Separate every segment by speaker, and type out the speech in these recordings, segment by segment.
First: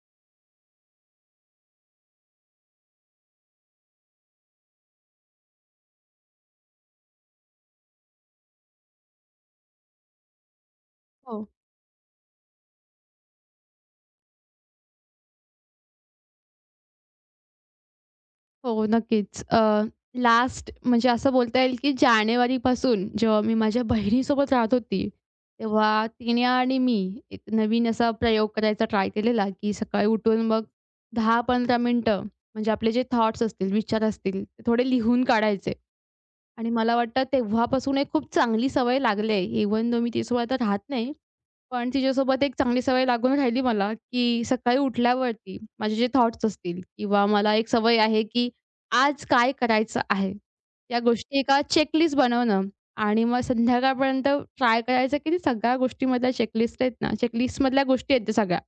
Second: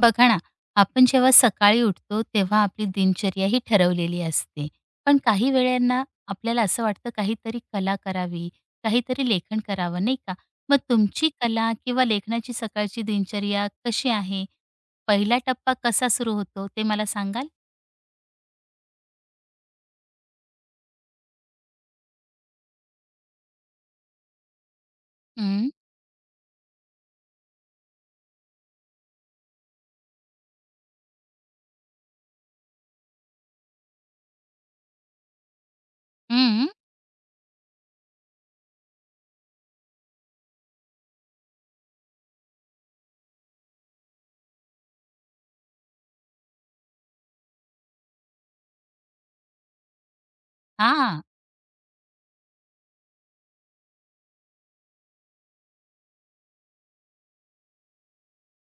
Speaker 1: बघा ना, आपण जेव्हा सकाळी उठतो तेव्हा आपली दिनचर्या ही ठरवलेली असते. पण काही वेळांना आपल्याला असं वाटतं काहीतरी कला करावी, काहीतरी लेखन करावं, नाही का? मग तुमची
Speaker 2: हो,
Speaker 1: कला किंवा लेखनाची सकाळची दिनचर्या कशी आहे? पहिला टप्पा कसा सुरू होतो ते मला सांगाल?
Speaker 2: हो, नक्कीच. लास्ट म्हणजे असं बोलता येईल की जानेवारीपासून जेव्हा मी माझ्या बहिणीसोबत राहत होती,
Speaker 1: हं,
Speaker 2: तेव्हा तिने आणि मी एक नवीन असा प्रयोग करायचा ट्राय केलेला, की सकाळी उठून मग 10-15 मिनिटं म्हणजे आपले जे थॉट्स असतील, विचार असतील, ते थोडे लिहून काढायचे.
Speaker 1: हं.
Speaker 2: आणि मला वाटतं तेव्हापासून एक खूप चांगली सवय लागली आहे. इव्हन दो मी तिच्यासोबत आता राहत नाही. पण तिच्यासोबत एक चांगली सवय लागून राहिली मला, की सकाळी उठल्यावरती माझे जे थॉट्स असतील किंवा मला एक सवय आहे, की आज काय करायचं आहे? या
Speaker 1: हां.
Speaker 2: गोष्टी एका चेकलिस्ट बनवणं आणि मग संध्याकाळपर्यंत ट्राय करायचं, की ते सगळ्या गोष्टीमधल्या चेकलिस्ट आहेत ना, चेकलिस्टमधल्या गोष्टी आहेत त्या सगळ्या,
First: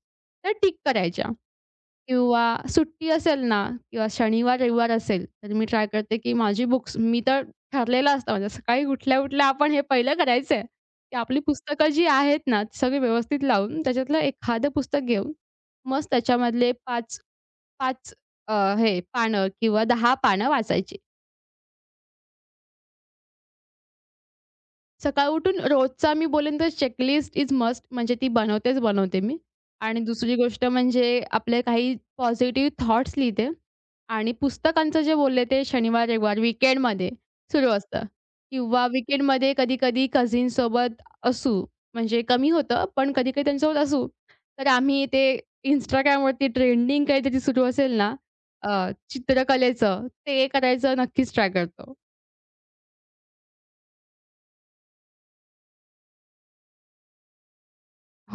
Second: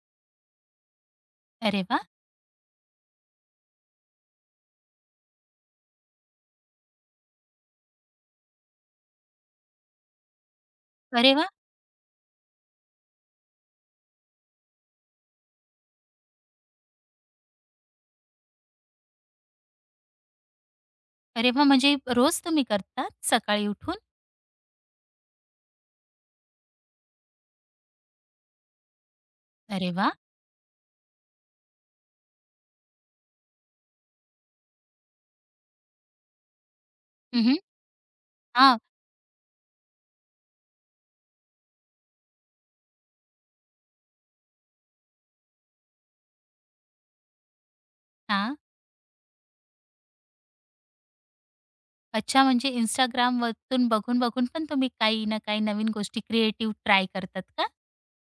Speaker 2: त्या टिक करायच्या.
Speaker 1: अरे वाह!
Speaker 2: किंवा सुट्टी असेल ना किंवा शनिवार, रविवार असेल, तर मी ट्राय करते, की माझी बुक्स मी तर ठरलेलं असतं म्हणजे सकाळी उठल्या-उठल्या आपण हे पहिलं करायचंय, की
Speaker 1: अरे
Speaker 2: आपली
Speaker 1: वाह!
Speaker 2: पुस्तकं जी आहेत ना, ती सगळी व्यवस्थित लावून त्याच्यातलं एखादं पुस्तक घेऊन, मस्त त्याच्यामधले 5, 5 अ, हे पानं किंवा 10 पानं वाचायची.
Speaker 1: अरे वाह! म्हणजे रोज तुम्ही करतात सकाळी उठून?
Speaker 2: सकाळ उठून रोजचा मी बोलेन तर चेकलिस्ट इज मस्ट म्हणजे ती बनवतेच बनवते मी.
Speaker 1: अरे
Speaker 2: आणि
Speaker 1: वाह!
Speaker 2: दुसरी गोष्ट म्हणजे आपले काही पॉझिटिव्ह थॉट्स लिहिते आणि पुस्तकांचं जे बोलले ते शनिवार, रविवार वीकेंडमध्ये
Speaker 1: हं, हं.
Speaker 2: सुरू असतं
Speaker 1: हां,
Speaker 2: किंवा वीकेंडमध्ये कधी-कधी कझिनसोबत असू, म्हणजे कमी होतं, पण कधी-कधी त्यांच्यासोबत असू, तर आम्ही ते Instagramवरती ट्रेंडिंग काहीतरी सुरू असेल ना, अ, चित्रकलेचं ते करायचं नक्कीच ट्राय करतो.
Speaker 1: अच्छा, म्हणजे Instagramवरतून बघून-बघून पण तुम्ही काही ना काही नवीन गोष्टी क्रिएटिव्ह ट्राय करतात का?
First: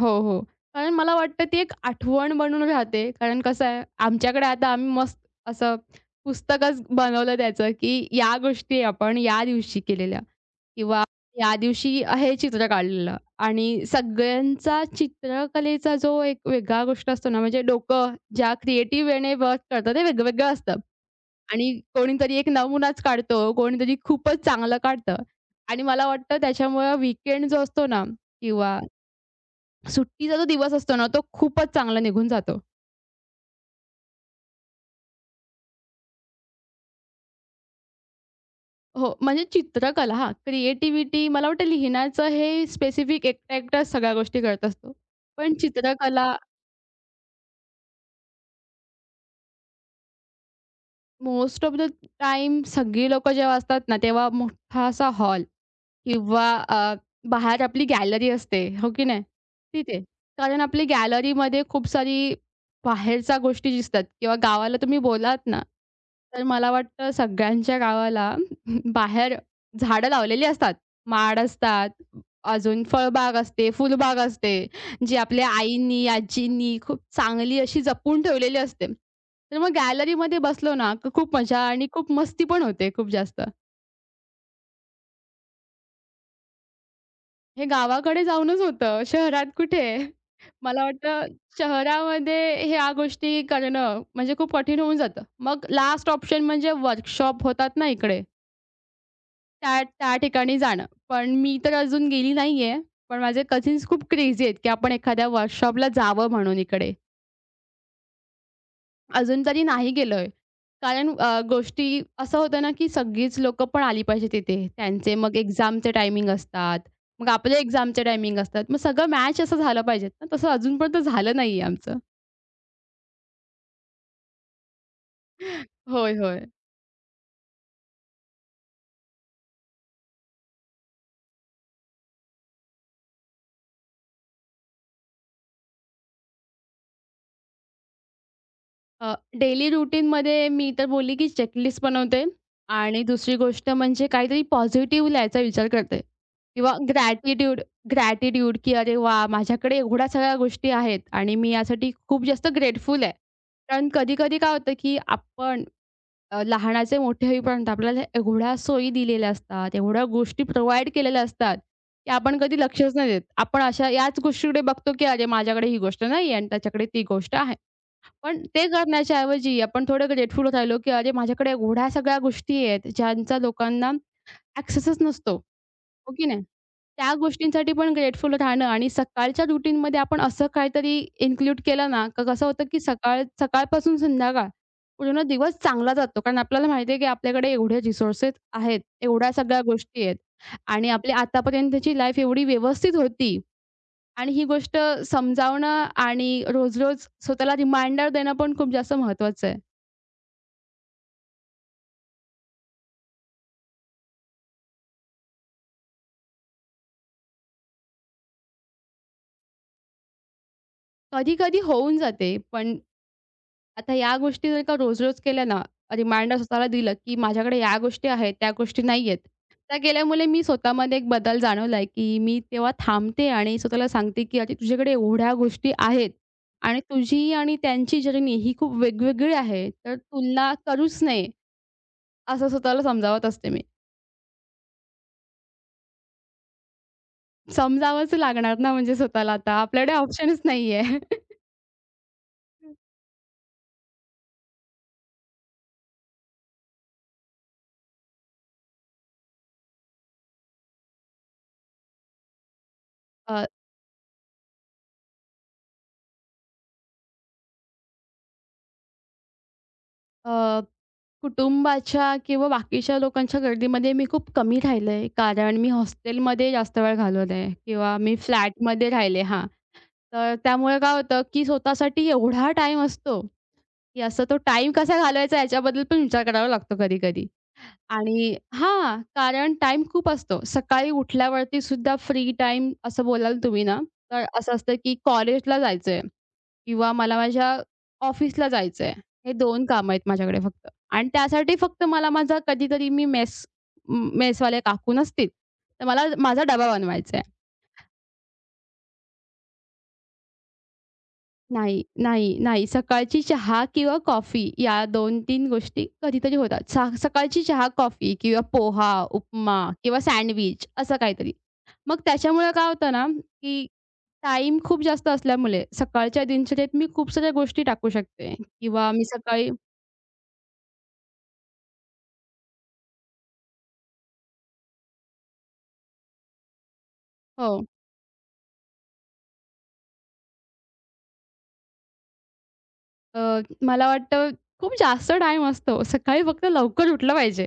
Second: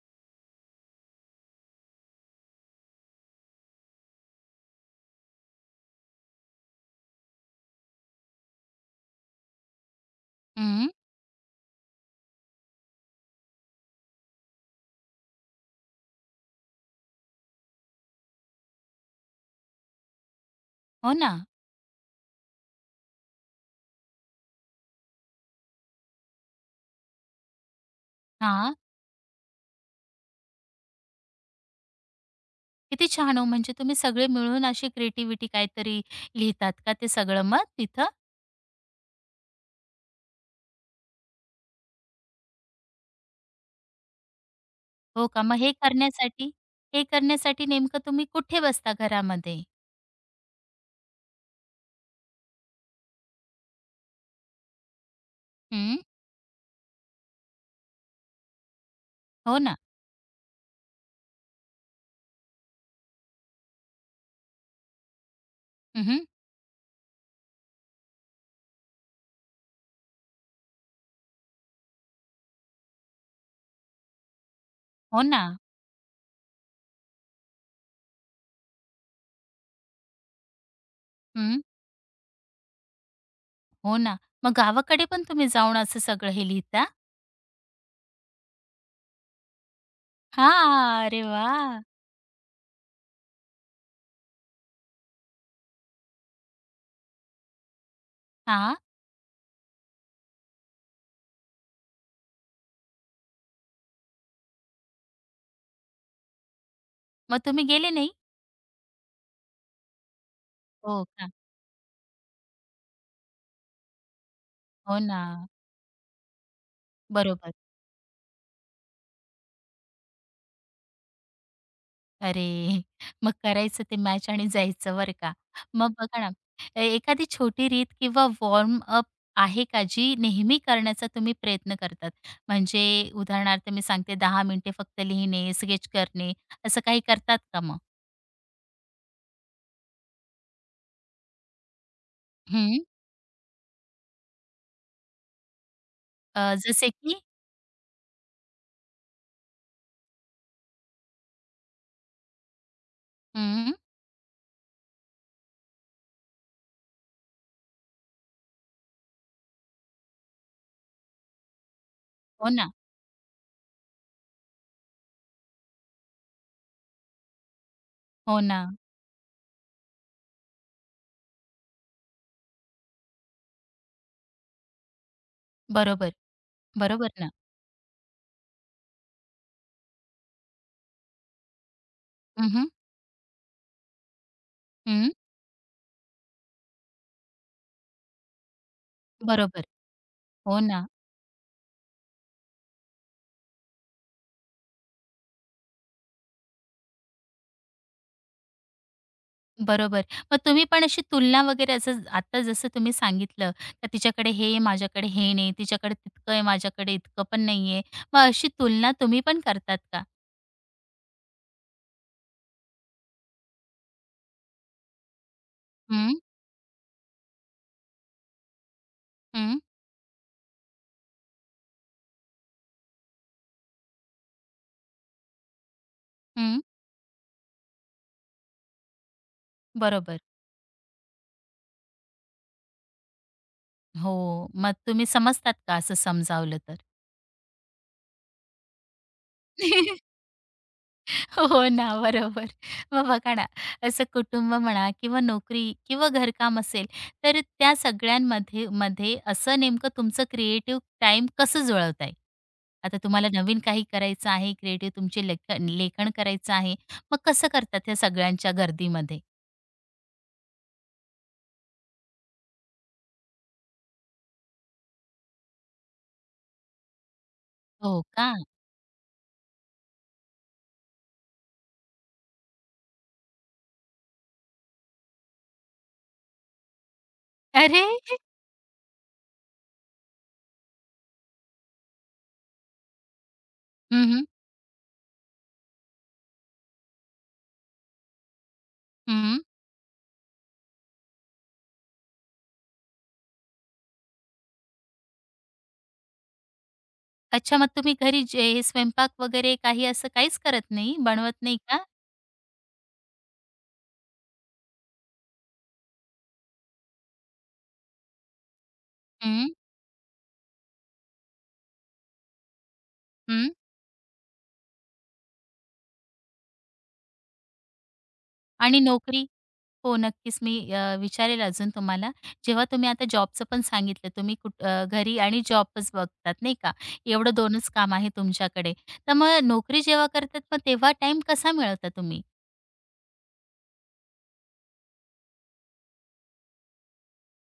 Speaker 2: हो, हो. कारण मला वाटतं ती एक आठवण बनून राहते. कारण कसं आहे, आमच्याकडे आता आम्ही मस्त असं पुस्तकच बनवलं त्याचं, की या गोष्टी आपण या दिवशी केलेल्या
Speaker 1: हं.
Speaker 2: किंवा या दिवशी हे चित्र काढलेलं आणि सगळ्यांचा चित्रकलेचा जो एक वेगळा गोष्ट असतो ना, म्हणजे डोकं ज्या क्रिएटिव्ह वेने वर्क करतं ते वेगवेगळं असतं
Speaker 1: हो ना?
Speaker 2: आणि कोणीतरी एक नमुनाच काढतो, कोणीतरी खूपच चांगलं काढतं आणि मला वाटतं त्याच्यामुळं वीकेंड जो असतो ना
Speaker 1: हां.
Speaker 2: किंवा सुट्टीचा जो दिवस असतो ना, तो खूपच चांगला निघून जातो.
Speaker 1: किती छान हो, म्हणजे तुम्ही सगळे मिळून अशी क्रिएटिव्हिटी काहीतरी लिहितात का ते सगळं मग तिथं?
Speaker 2: हो, म्हणजे चित्रकला हां, क्रिएटिव्हिटी मला वाटतं लिहिण्याचं हे स्पेसिफिक एकटा-एकटा सगळ्या गोष्टी करत असतो.
Speaker 1: हो का?
Speaker 2: पण
Speaker 1: मग हे
Speaker 2: चित्रकला
Speaker 1: करण्यासाठी हे करण्यासाठी नेमकं तुम्ही कुठे बसता घरामध्ये?
Speaker 2: मोस्ट ऑफ द टाईम सगळी लोकं जेव्हा असतात ना, तेव्हा मोठा असा हॉल
Speaker 1: हं.
Speaker 2: किंवा बाहेर आपली गॅलरी असते, हो की नाही?
Speaker 1: हो ना.
Speaker 2: तिथे. कारण आपली गॅलरीमध्ये खूप सारी बाहेरच्या गोष्टी दिसतात किंवा गावाला तुम्ही बोलात ना,
Speaker 1: हं,
Speaker 2: तर मला वाटतं सगळ्यांच्या गावाला बाहेर झाडं लावलेली असतात. माड असतात, अजून फळबाग असते, फुलबाग असते, जी
Speaker 1: हो ना.
Speaker 2: आपल्या आईंनी, आजींनी खूप चांगली अशी जपून ठेवलेली असते. तर मग गॅलरीमध्ये बसलो ना, तर खूप मजा
Speaker 1: हं.
Speaker 2: आणि खूप मस्ती पण होते खूप जास्त.
Speaker 1: हो ना. मग गावाकडे पण तुम्ही जाऊन असं सगळं हे लिहिता?
Speaker 2: हे गावाकडे जाऊनच होतं, शहरात कुठे? मला
Speaker 1: हां. अरे
Speaker 2: वाटतं
Speaker 1: वाह!
Speaker 2: शहरामध्ये ह्या गोष्टी करणं म्हणजे खूप कठीण होऊन जातं. मग लास्ट ऑप्शन म्हणजे वर्कशॉप होतात ना इकडे,
Speaker 1: हां.
Speaker 2: त्या त्या ठिकाणी जाणं. पण मी तर अजून गेली नाहीये. पण माझे कझिन्स खूप क्रेझी आहेत, की आपण एखाद्या वर्कशॉपला जावं म्हणून इकडे.
Speaker 1: मग तुम्ही गेले नाही?
Speaker 2: अजून तरी नाही गेलोय.
Speaker 1: हो
Speaker 2: कारण
Speaker 1: का?
Speaker 2: गोष्टी असं होतं ना, की सगळीच लोकं पण आली पाहिजे तिथे.
Speaker 1: हो
Speaker 2: त्यांचे
Speaker 1: ना.
Speaker 2: मग एक्झामचे टायमिंग असतात. मग
Speaker 1: बरोबर.
Speaker 2: आपले एक्झामचे टायमिंग असतात. मग सगळं मॅच असं झालं पाहिजेत ना, तसं अजून पण ते झालं नाहीये आमचं.
Speaker 1: अरे! मग करायचं ते मॅच आणि जायचं बरं का. मग
Speaker 2: होय,
Speaker 1: बघा ना,
Speaker 2: होय.
Speaker 1: एखादी छोटी रीत किंवा वॉर्म अप आहे का, जी नेहमी करण्याचा तुम्ही प्रयत्न करतात? म्हणजे उदाहरणार्थ मी सांगते 10 मिनिटे फक्त लिहिणे, स्केच करणे, असं काही करतात का मग?
Speaker 2: अ, डेली रुटीनमध्ये मी तर बोलली की चेकलिस्ट बनवते
Speaker 1: हं.
Speaker 2: आणि दुसरी गोष्ट म्हणजे काहीतरी पॉझिटिव्ह लिहायचा विचार करते किंवा
Speaker 1: जसे की
Speaker 2: ग्रॅटिट्यूड ग्रॅटिट्यूड की अरे वाह! माझ्याकडे एवढ्या सगळ्या गोष्टी आहेत आणि मी यासाठी खूप जास्त ग्रेटफुल आहे.
Speaker 1: हं.
Speaker 2: कारण कधी-कधी काय होतं की आपण लहानाचे मोठे होईपर्यंत आपल्याला एवढ्या सोयी दिलेल्या असतात, एवढ्या गोष्टी प्रोव्हाईड केलेल्या असतात, की आपण
Speaker 1: हो
Speaker 2: कधी
Speaker 1: ना,
Speaker 2: लक्षच नाही देत. आपण अशा याच गोष्टीकडे बघतो की अरे माझ्याकडे ही गोष्ट नाही आणि त्याच्याकडे ती गोष्ट आहे.
Speaker 1: हो
Speaker 2: पण
Speaker 1: ना.
Speaker 2: ते करण्याच्या ऐवजी आपण थोडं ग्रेटफुल राहिलो, की अरे माझ्याकडे एवढ्या सगळ्या गोष्टी आहेत, ज्यांचा लोकांना ॲक्सेसच नसतो,
Speaker 1: बरोबर,
Speaker 2: हो की नाही?
Speaker 1: बरोबर
Speaker 2: त्या
Speaker 1: ना.
Speaker 2: गोष्टींसाठी पण ग्रेटफुल राहणं आणि सकाळच्या रुटीनमध्ये आपण असं काहीतरी इन्क्लूड केलं ना, तर कसं होतं,
Speaker 1: हं,
Speaker 2: की सकाळ सकाळपासून संध्याकाळ
Speaker 1: हं.
Speaker 2: पूर्ण दिवस चांगला जातो. कारण आपल्याला माहिती आहे, की आपल्याकडे एवढे रिसोर्सेस आहेत, एवढ्या सगळ्या
Speaker 1: बरोबर.
Speaker 2: गोष्टी आहेत
Speaker 1: हो ना.
Speaker 2: आणि आपली आतापर्यंतची लाईफ एवढी व्यवस्थित होती. आणि ही गोष्ट समजावणं आणि रोज-रोज स्वतःला रिमाइंडर देणं पण खूप जास्त महत्त्वाचं आहे.
Speaker 1: बरोबर. मग तुम्ही पण अशी तुलना वगैरे असं आता जसं तुम्ही सांगितलं, का तिच्याकडे हे आहे, माझ्याकडे हे नाही, तिच्याकडे तितकं आहे, माझ्याकडे इतकं पण नाहीये. मग अशी तुलना तुम्ही पण करतात का?
Speaker 2: कधी-कधी होऊन जाते, पण आता या गोष्टी जर का रोज-रोज केल्या ना,
Speaker 1: हं,
Speaker 2: रिमाइंडर स्वतःला दिलं, की माझ्याकडे या गोष्टी आहेत, त्या गोष्टी नाही आहेत.
Speaker 1: हं,
Speaker 2: त्या केल्यामुळे मी स्वतःमध्ये एक बदल जाणवलाय, की मी तेव्हा थांबते आणि स्वतःला सांगते, की "अरे तुझ्याकडे एवढ्या गोष्टी आहेत
Speaker 1: हं.
Speaker 2: आणि तुझी आणि त्यांची जर्नी ही खूप वेगवेगळी आहे, तर
Speaker 1: बरोबर.
Speaker 2: तुलना करूच नये." असं स्वतःला समजावत असते मी.
Speaker 1: हो. मग तुम्ही समजतात का असं समजावलं तर?
Speaker 2: समजावंच लागणार ना म्हणजे स्वतःला आता. आपल्याकडे ऑप्शनच नाहीये.
Speaker 1: हो ना, बरोबर. मग बघा ना, असं कुटुंब म्हणा किंवा नोकरी किंवा घरकाम असेल, तर त्या सगळ्यांमध्ये मध्ये असं नेमकं तुमचं क्रिएटिव्ह टाईम कसं जुळवताय? आता तुम्हाला
Speaker 2: अ,
Speaker 1: नवीन काही करायचं आहे, क्रिएटिव्ह तुमचे लेखन लेखन करायचं आहे, मग कसं करतात त्या सगळ्यांच्या गर्दीमध्ये?
Speaker 2: अ, कुटुंबाच्या किंवा बाकीच्या लोकांच्या गर्दीमध्ये मी खूप कमी राहिले. कारण मी हॉस्टेलमध्ये जास्त वेळ घालवलाय किंवा
Speaker 1: हो
Speaker 2: मी
Speaker 1: का?
Speaker 2: फ्लॅटमध्ये राहिले हां. तर त्यामुळे काय होतं, की स्वतःसाठी एवढा टाईम असतो, की असं तो टाईम कसा घालवायचा याच्याबद्दल पण विचार करावा लागतो कधी-कधी.
Speaker 1: अरे!
Speaker 2: आणि हां, कारण टाईम खूप असतो. सकाळी उठल्यावरती सुद्धा फ्री टाईम असं बोलाल तुम्ही ना,
Speaker 1: हं,
Speaker 2: तर
Speaker 1: हं.
Speaker 2: असं असतं, की कॉलेजला जायचंय. किंवा मला माझ्या ऑफिसला जायचंय. हे 2 कामं आहेत माझ्याकडे फक्त. आणि त्यासाठी फक्त मला माझा कधी मी मेसवाले काकू नसतील, तर मला माझा डबा बनवायचा आहे.
Speaker 1: अच्छा, मग तुम्ही घरी जे स्वयंपाक वगैरे काही असं काहीच करत नाही, बनवत नाही
Speaker 2: नाही,
Speaker 1: का?
Speaker 2: नाही, नाही. सकाळची चहा किंवा कॉफी या 2-3 गोष्टी कधीतरी होतात. सकाळची चहा, कॉफी किंवा पोहा,
Speaker 1: हं,
Speaker 2: उपमा किंवा सँडविच असं काहीतरी. मग त्याच्यामुळे काय होतं ना,
Speaker 1: हं.
Speaker 2: की टाईम खूप जास्त असल्यामुळे सकाळच्या दिनचर्येत मी खूप साऱ्या गोष्टी टाकू शकते
Speaker 1: आणि
Speaker 2: किंवा मी
Speaker 1: नोकरी?
Speaker 2: सकाळी
Speaker 1: हो, नक्कीच. मी विचारेल अजून तुम्हाला. जेव्हा तुम्ही आता जॉबचं पण सांगितलं, तुम्ही घरी आणि जॉबच बघतात, नाही का? एवढं
Speaker 2: हो.
Speaker 1: 2च काम आहे तुमच्याकडे. तर मग नोकरी जेव्हा करतात, मग तेव्हा टाईम कसा मिळवता तुम्ही?
Speaker 2: अ, मला वाटतं खूप जास्त टाईम असतो. सकाळी फक्त लवकर उठलं पाहिजे.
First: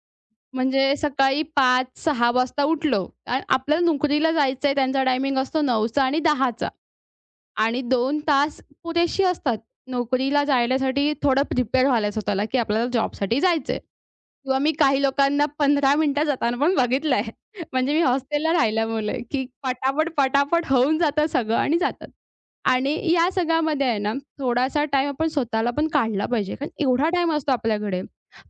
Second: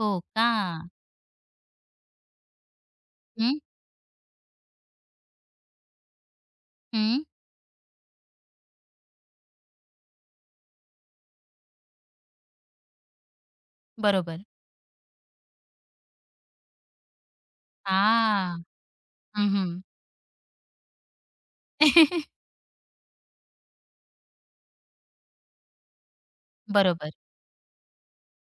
Speaker 1: हो का?
Speaker 2: म्हणजे सकाळी 5-6 वाजता उठलो आणि
Speaker 1: हं,
Speaker 2: आपल्याला नोकरीला जायचंय त्यांचा टायमिंग असतो 9चा आणि 10चा
Speaker 1: हं.
Speaker 2: आणि 2 तास पुरेशी असतात. नोकरीला जाण्यासाठी थोडं प्रिपेअर व्हायला स्वतःला, की आपल्याला जॉबसाठी जायचंय.
Speaker 1: बरोबर.
Speaker 2: किंवा मी काही लोकांना 15 मिनिटात जाताना पण बघितलंय. म्हणजे मी हॉस्टेलला
Speaker 1: हां.
Speaker 2: राहिल्यामुळे, की
Speaker 1: हं, हं.
Speaker 2: पटापट, पटापट होऊन जातं सगळं आणि जातात. आणि या सगळ्यामध्ये आहे ना, थोडासा टाईम आपण स्वतःला पण काढला पाहिजे. कारण एवढा
Speaker 1: बरोबर.
Speaker 2: टाईम असतो आपल्याकडे.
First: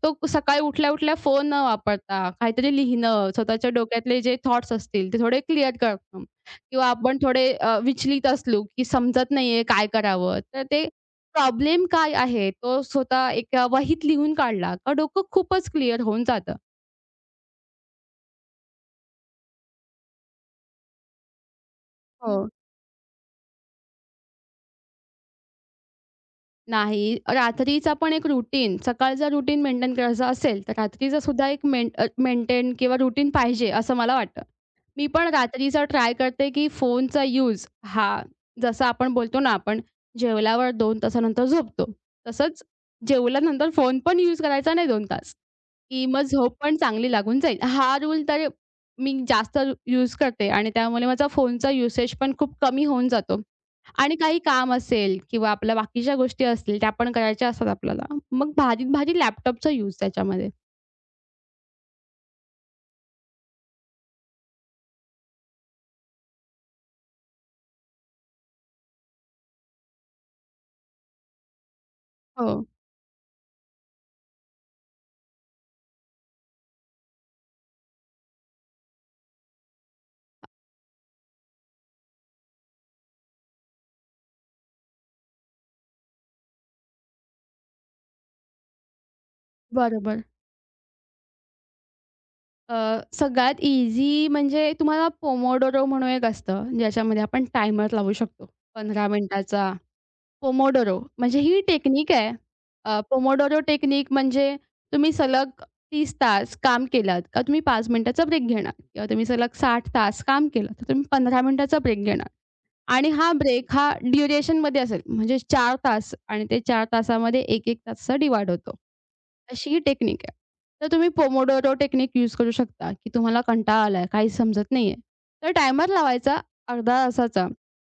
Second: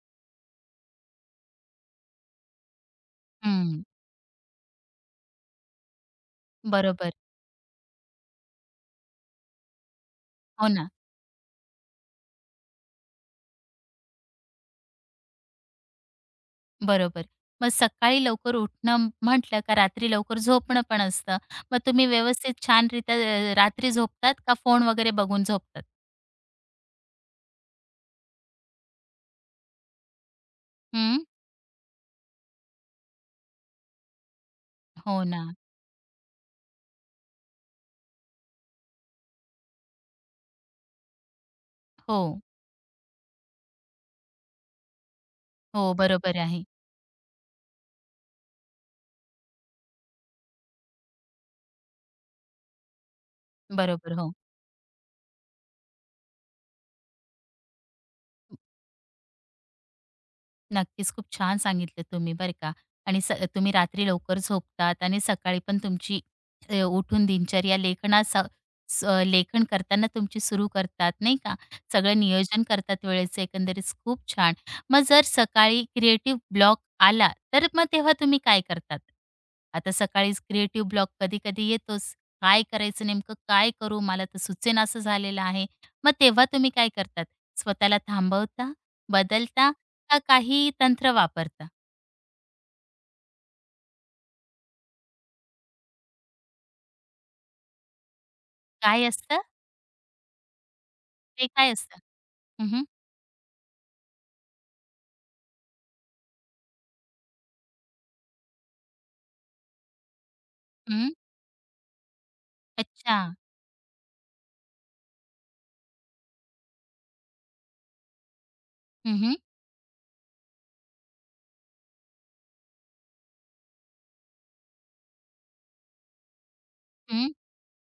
Speaker 2: तो सकाळी उठल्या-उठल्या फोन न वापरता काहीतरी लिहिणं, स्वतःच्या
Speaker 1: हं.
Speaker 2: डोक्यातले जे थॉट्स असतील ते थोडे क्लिअर करणं किंवा
Speaker 1: बरोबर.
Speaker 2: आपण थोडे विचलित असलो, की समजत नाहीये काय करावं? तर
Speaker 1: हो
Speaker 2: ते
Speaker 1: ना.
Speaker 2: प्रॉब्लेम काय आहे? तो स्वतः एका वहीत लिहून काढला का डोकं खूपच क्लिअर होऊन जातं.
Speaker 1: बरोबर. मग सकाळी लवकर उठणं म्हटलं का रात्री लवकर झोपणं पण असतं. मग तुम्ही
Speaker 2: हो.
Speaker 1: व्यवस्थित छानरीत्या रात्री झोपतात का फोन वगैरे बघून झोपतात?
Speaker 2: नाही रात्रीचा पण एक रुटीन सकाळचा रुटीन मेंटेन करायचा असेल, तर
Speaker 1: हं.
Speaker 2: रात्रीचा सुद्धा एक मेन मेंटेन किंवा रुटीन पाहिजे असं मला वाटतं. मी
Speaker 1: हो
Speaker 2: पण
Speaker 1: ना.
Speaker 2: रात्रीचा ट्राय करते, की फोनचा यूज हा जसा आपण बोलतो ना, आपण जेवल्यावर 2 तासानंतर झोपतो.
Speaker 1: हो.
Speaker 2: तसंच जेवल्यानंतर फोन पण यूज करायचा नाही 2 तास.
Speaker 1: हो,
Speaker 2: की मग
Speaker 1: बरोबर
Speaker 2: झोप
Speaker 1: आहे.
Speaker 2: पण चांगली लागून जाईल. हा रूल तर मी जास्त यूज करते आणि त्यामुळे माझा फोनचा युसेज पण खूप कमी होऊन जातो.
Speaker 1: बरोबर,
Speaker 2: आणि
Speaker 1: हो.
Speaker 2: काही काम असेल किंवा आपल्या बाकीच्या गोष्टी असतील त्या पण करायच्या असतात आपल्याला. मग भारीत-भारी लॅपटॉपचा यूज त्याच्यामध्ये.
Speaker 1: नक्कीच. खूप छान सांगितलं तुम्ही बरं का आणि तुम्ही रात्री लवकर झोपतात आणि सकाळी पण तुमची उठून दिनचर्या लेखन करताना तुमची सुरू करतात, नाही का? सगळं नियोजन
Speaker 2: हो,
Speaker 1: करतात वेळेचं एकंदरीत खूप छान. मग जर सकाळी क्रिएटिव्ह ब्लॉक आला, तर मग तेव्हा तुम्ही काय करतात? आता सकाळीच क्रिएटिव्ह ब्लॉक कधी-कधी येतोच. काय करायचं नेमकं काय करू? मला तर सुचेनासं झालेलं आहे. मग तेव्हा तुम्ही काय करतात? स्वतःला थांबवता? बदलता? का
Speaker 2: बरोबर.
Speaker 1: काही तंत्र वापरता?
Speaker 2: सगळ्यात इझी म्हणजे तुम्हाला पोमोडोरो म्हणून एक असतं, ज्याच्यामध्ये आपण टायमर लावू शकतो.
Speaker 1: काय
Speaker 2: 15
Speaker 1: असतं?
Speaker 2: मिनिटाचा पोमोडोरो म्हणजे
Speaker 1: ते
Speaker 2: ही
Speaker 1: काय असतं?
Speaker 2: टेक्निक आहे.
Speaker 1: हं, हं.
Speaker 2: पोमोडोरो टेक्निक म्हणजे तुम्ही सलग 30 तास काम केलात का तुम्ही 5 मिनिटाचा ब्रेक घेणार किंवा तुम्ही सलग 60 तास काम केलं तर तुम्ही 15 मिनिटाचा ब्रेक घेणार. आणि
Speaker 1: अच्छा.
Speaker 2: हा ब्रेक हा ड्युरेशनमध्ये असेल, म्हणजे 4 तास आणि ते 4 तासामध्ये एक 1 तासाचा डिव्हाईड होतो.
Speaker 1: हं, हं.
Speaker 2: अशी ही टेक्निक आहे. तर तुम्ही पोमोडोरो टेक्निक यूज करू शकता, की तुम्हाला कंटाळा आलाय, काही समजत नाहीये. तर टायमर लावायचा अर्ध्या
Speaker 1: हं,
Speaker 2: तासाचा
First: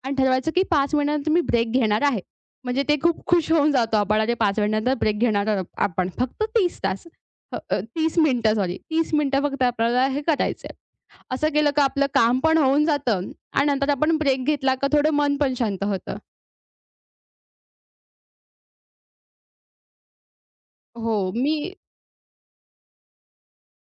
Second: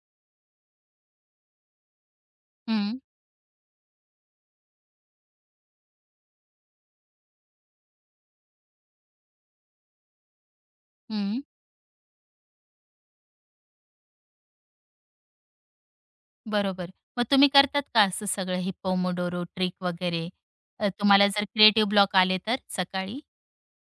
Speaker 2: आणि ठरवायचं, की 5 मिनिटांनंतर मी ब्रेक घेणार आहे. म्हणजे ते
Speaker 1: हं,
Speaker 2: खूप खुश होऊन जातो आपण, "अरे 5 मिनिटानंतर ब्रेक घेणार आहोत आपण." फक्त 30 तास. अ, अ, 30 मिनिटं सॉरी 30 मिनिटं फक्त आपल्याला हे करायचंय.
Speaker 1: हं.
Speaker 2: असं केलं का आपलं काम पण होऊन जातं आणि नंतर आपण ब्रेक घेतला का थोडं मन पण शांत होतं.
Speaker 1: बरोबर. मग तुम्ही करतात का असं सगळं हिप्पोमोडोरो ट्रिक वगैरे?
Speaker 2: हो,
Speaker 1: तुम्हाला जर
Speaker 2: मी
Speaker 1: क्रिएटिव्ह ब्लॉक आले तर सकाळी?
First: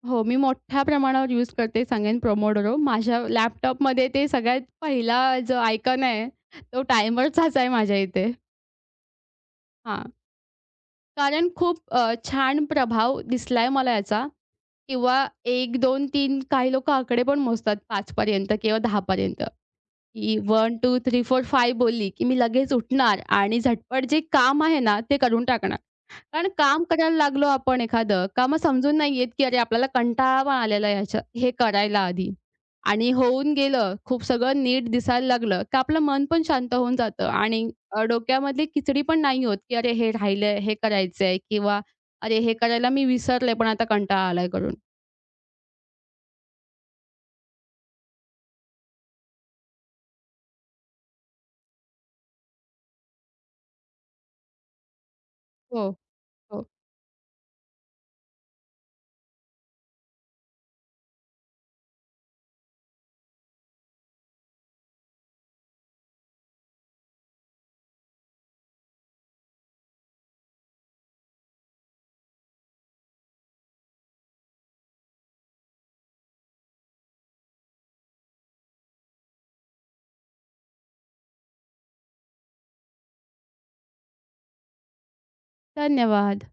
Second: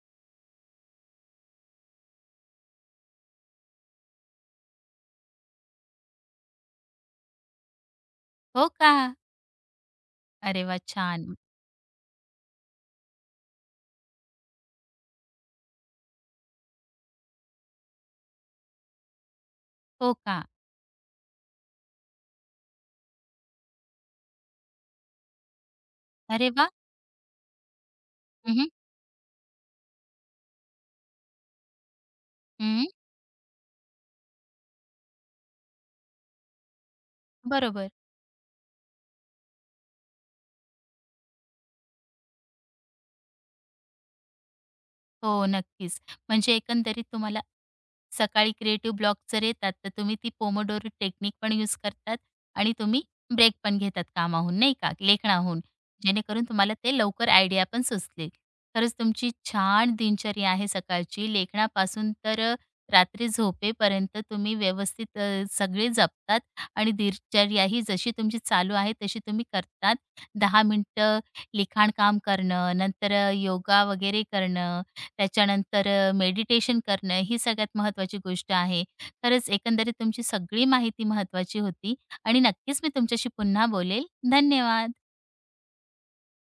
Speaker 2: हो, मी मोठ्या प्रमाणावर यूज करते सांगेन Pomodoro. माझ्या लॅपटॉपमध्ये ते सगळ्यात पहिला जो आयकॉन आहे, तो टायमरचाच आहे माझ्या इथे.
Speaker 1: हो का?
Speaker 2: हां,
Speaker 1: अरे वाह! छान.
Speaker 2: कारण खूप छान प्रभाव दिसलाय मला याचा किंवा 1, 2, 3 काही लोकं आकडे पण मोजतात 5 पर्यंत किंवा 10 पर्यंत,
Speaker 1: हो
Speaker 2: की 1,
Speaker 1: का?
Speaker 2: 2, 3, 4, 5 बोलली, की मी लगेच उठणार आणि झटपट जे काम आहे ना, ते करून टाकणार. कारण
Speaker 1: अरे वाह!
Speaker 2: काम करायला लागलो आपण एखादं, का
Speaker 1: हं,
Speaker 2: मग
Speaker 1: हं.
Speaker 2: समजून नाही येत, की अरे आपल्याला कंटाळा पण आलेला आहे ह्याच्या हे करायला आधी. आणि होऊन गेलं, खूप सगळं नीट दिसायला लागलं, का आपलं मन पण शांत होऊन जातं आणि
Speaker 1: बरोबर.
Speaker 2: डोक्यामधली खिचडी पण नाही होत, की अरे हे राहिलंय, हे करायचंय किंवा अरे हे करायला मी विसरले, पण आता कंटाळा आलाय करून.
Speaker 1: हो, नक्कीच. म्हणजे एकंदरीत तुम्हाला सकाळी क्रिएटिव्ह ब्लॉक जर येतात, तर तुम्ही ती पोमोडोरो टेक्निक पण यूज करतात आणि तुम्ही ब्रेक पण घेतात कामाहून, नाही का, लेखनाहून.
Speaker 2: हो,
Speaker 1: जेणेकरून
Speaker 2: हो.
Speaker 1: तुम्हाला ते लवकर आयडिया पण सुचतील. खरंच तुमची छान दिनचर्या आहे सकाळची. लेखनापासून तर रात्री झोपेपर्यंत तुम्ही व्यवस्थित सगळे जपतात आणि दिनचर्या ही जशी तुमची चालू आहे, तशी तुम्ही करतात. 10 मिनिटं लिखाणकाम करणं, नंतर योगा वगैरे करणं, त्याच्यानंतर मेडिटेशन करणं ही सगळ्यात महत्त्वाची गोष्ट आहे. खरंच एकंदरीत तुमची सगळी माहिती महत्त्वाची होती आणि नक्कीच मी तुमच्याशी पुन्हा बोलेल. धन्यवाद.
Speaker 2: धन्यवाद.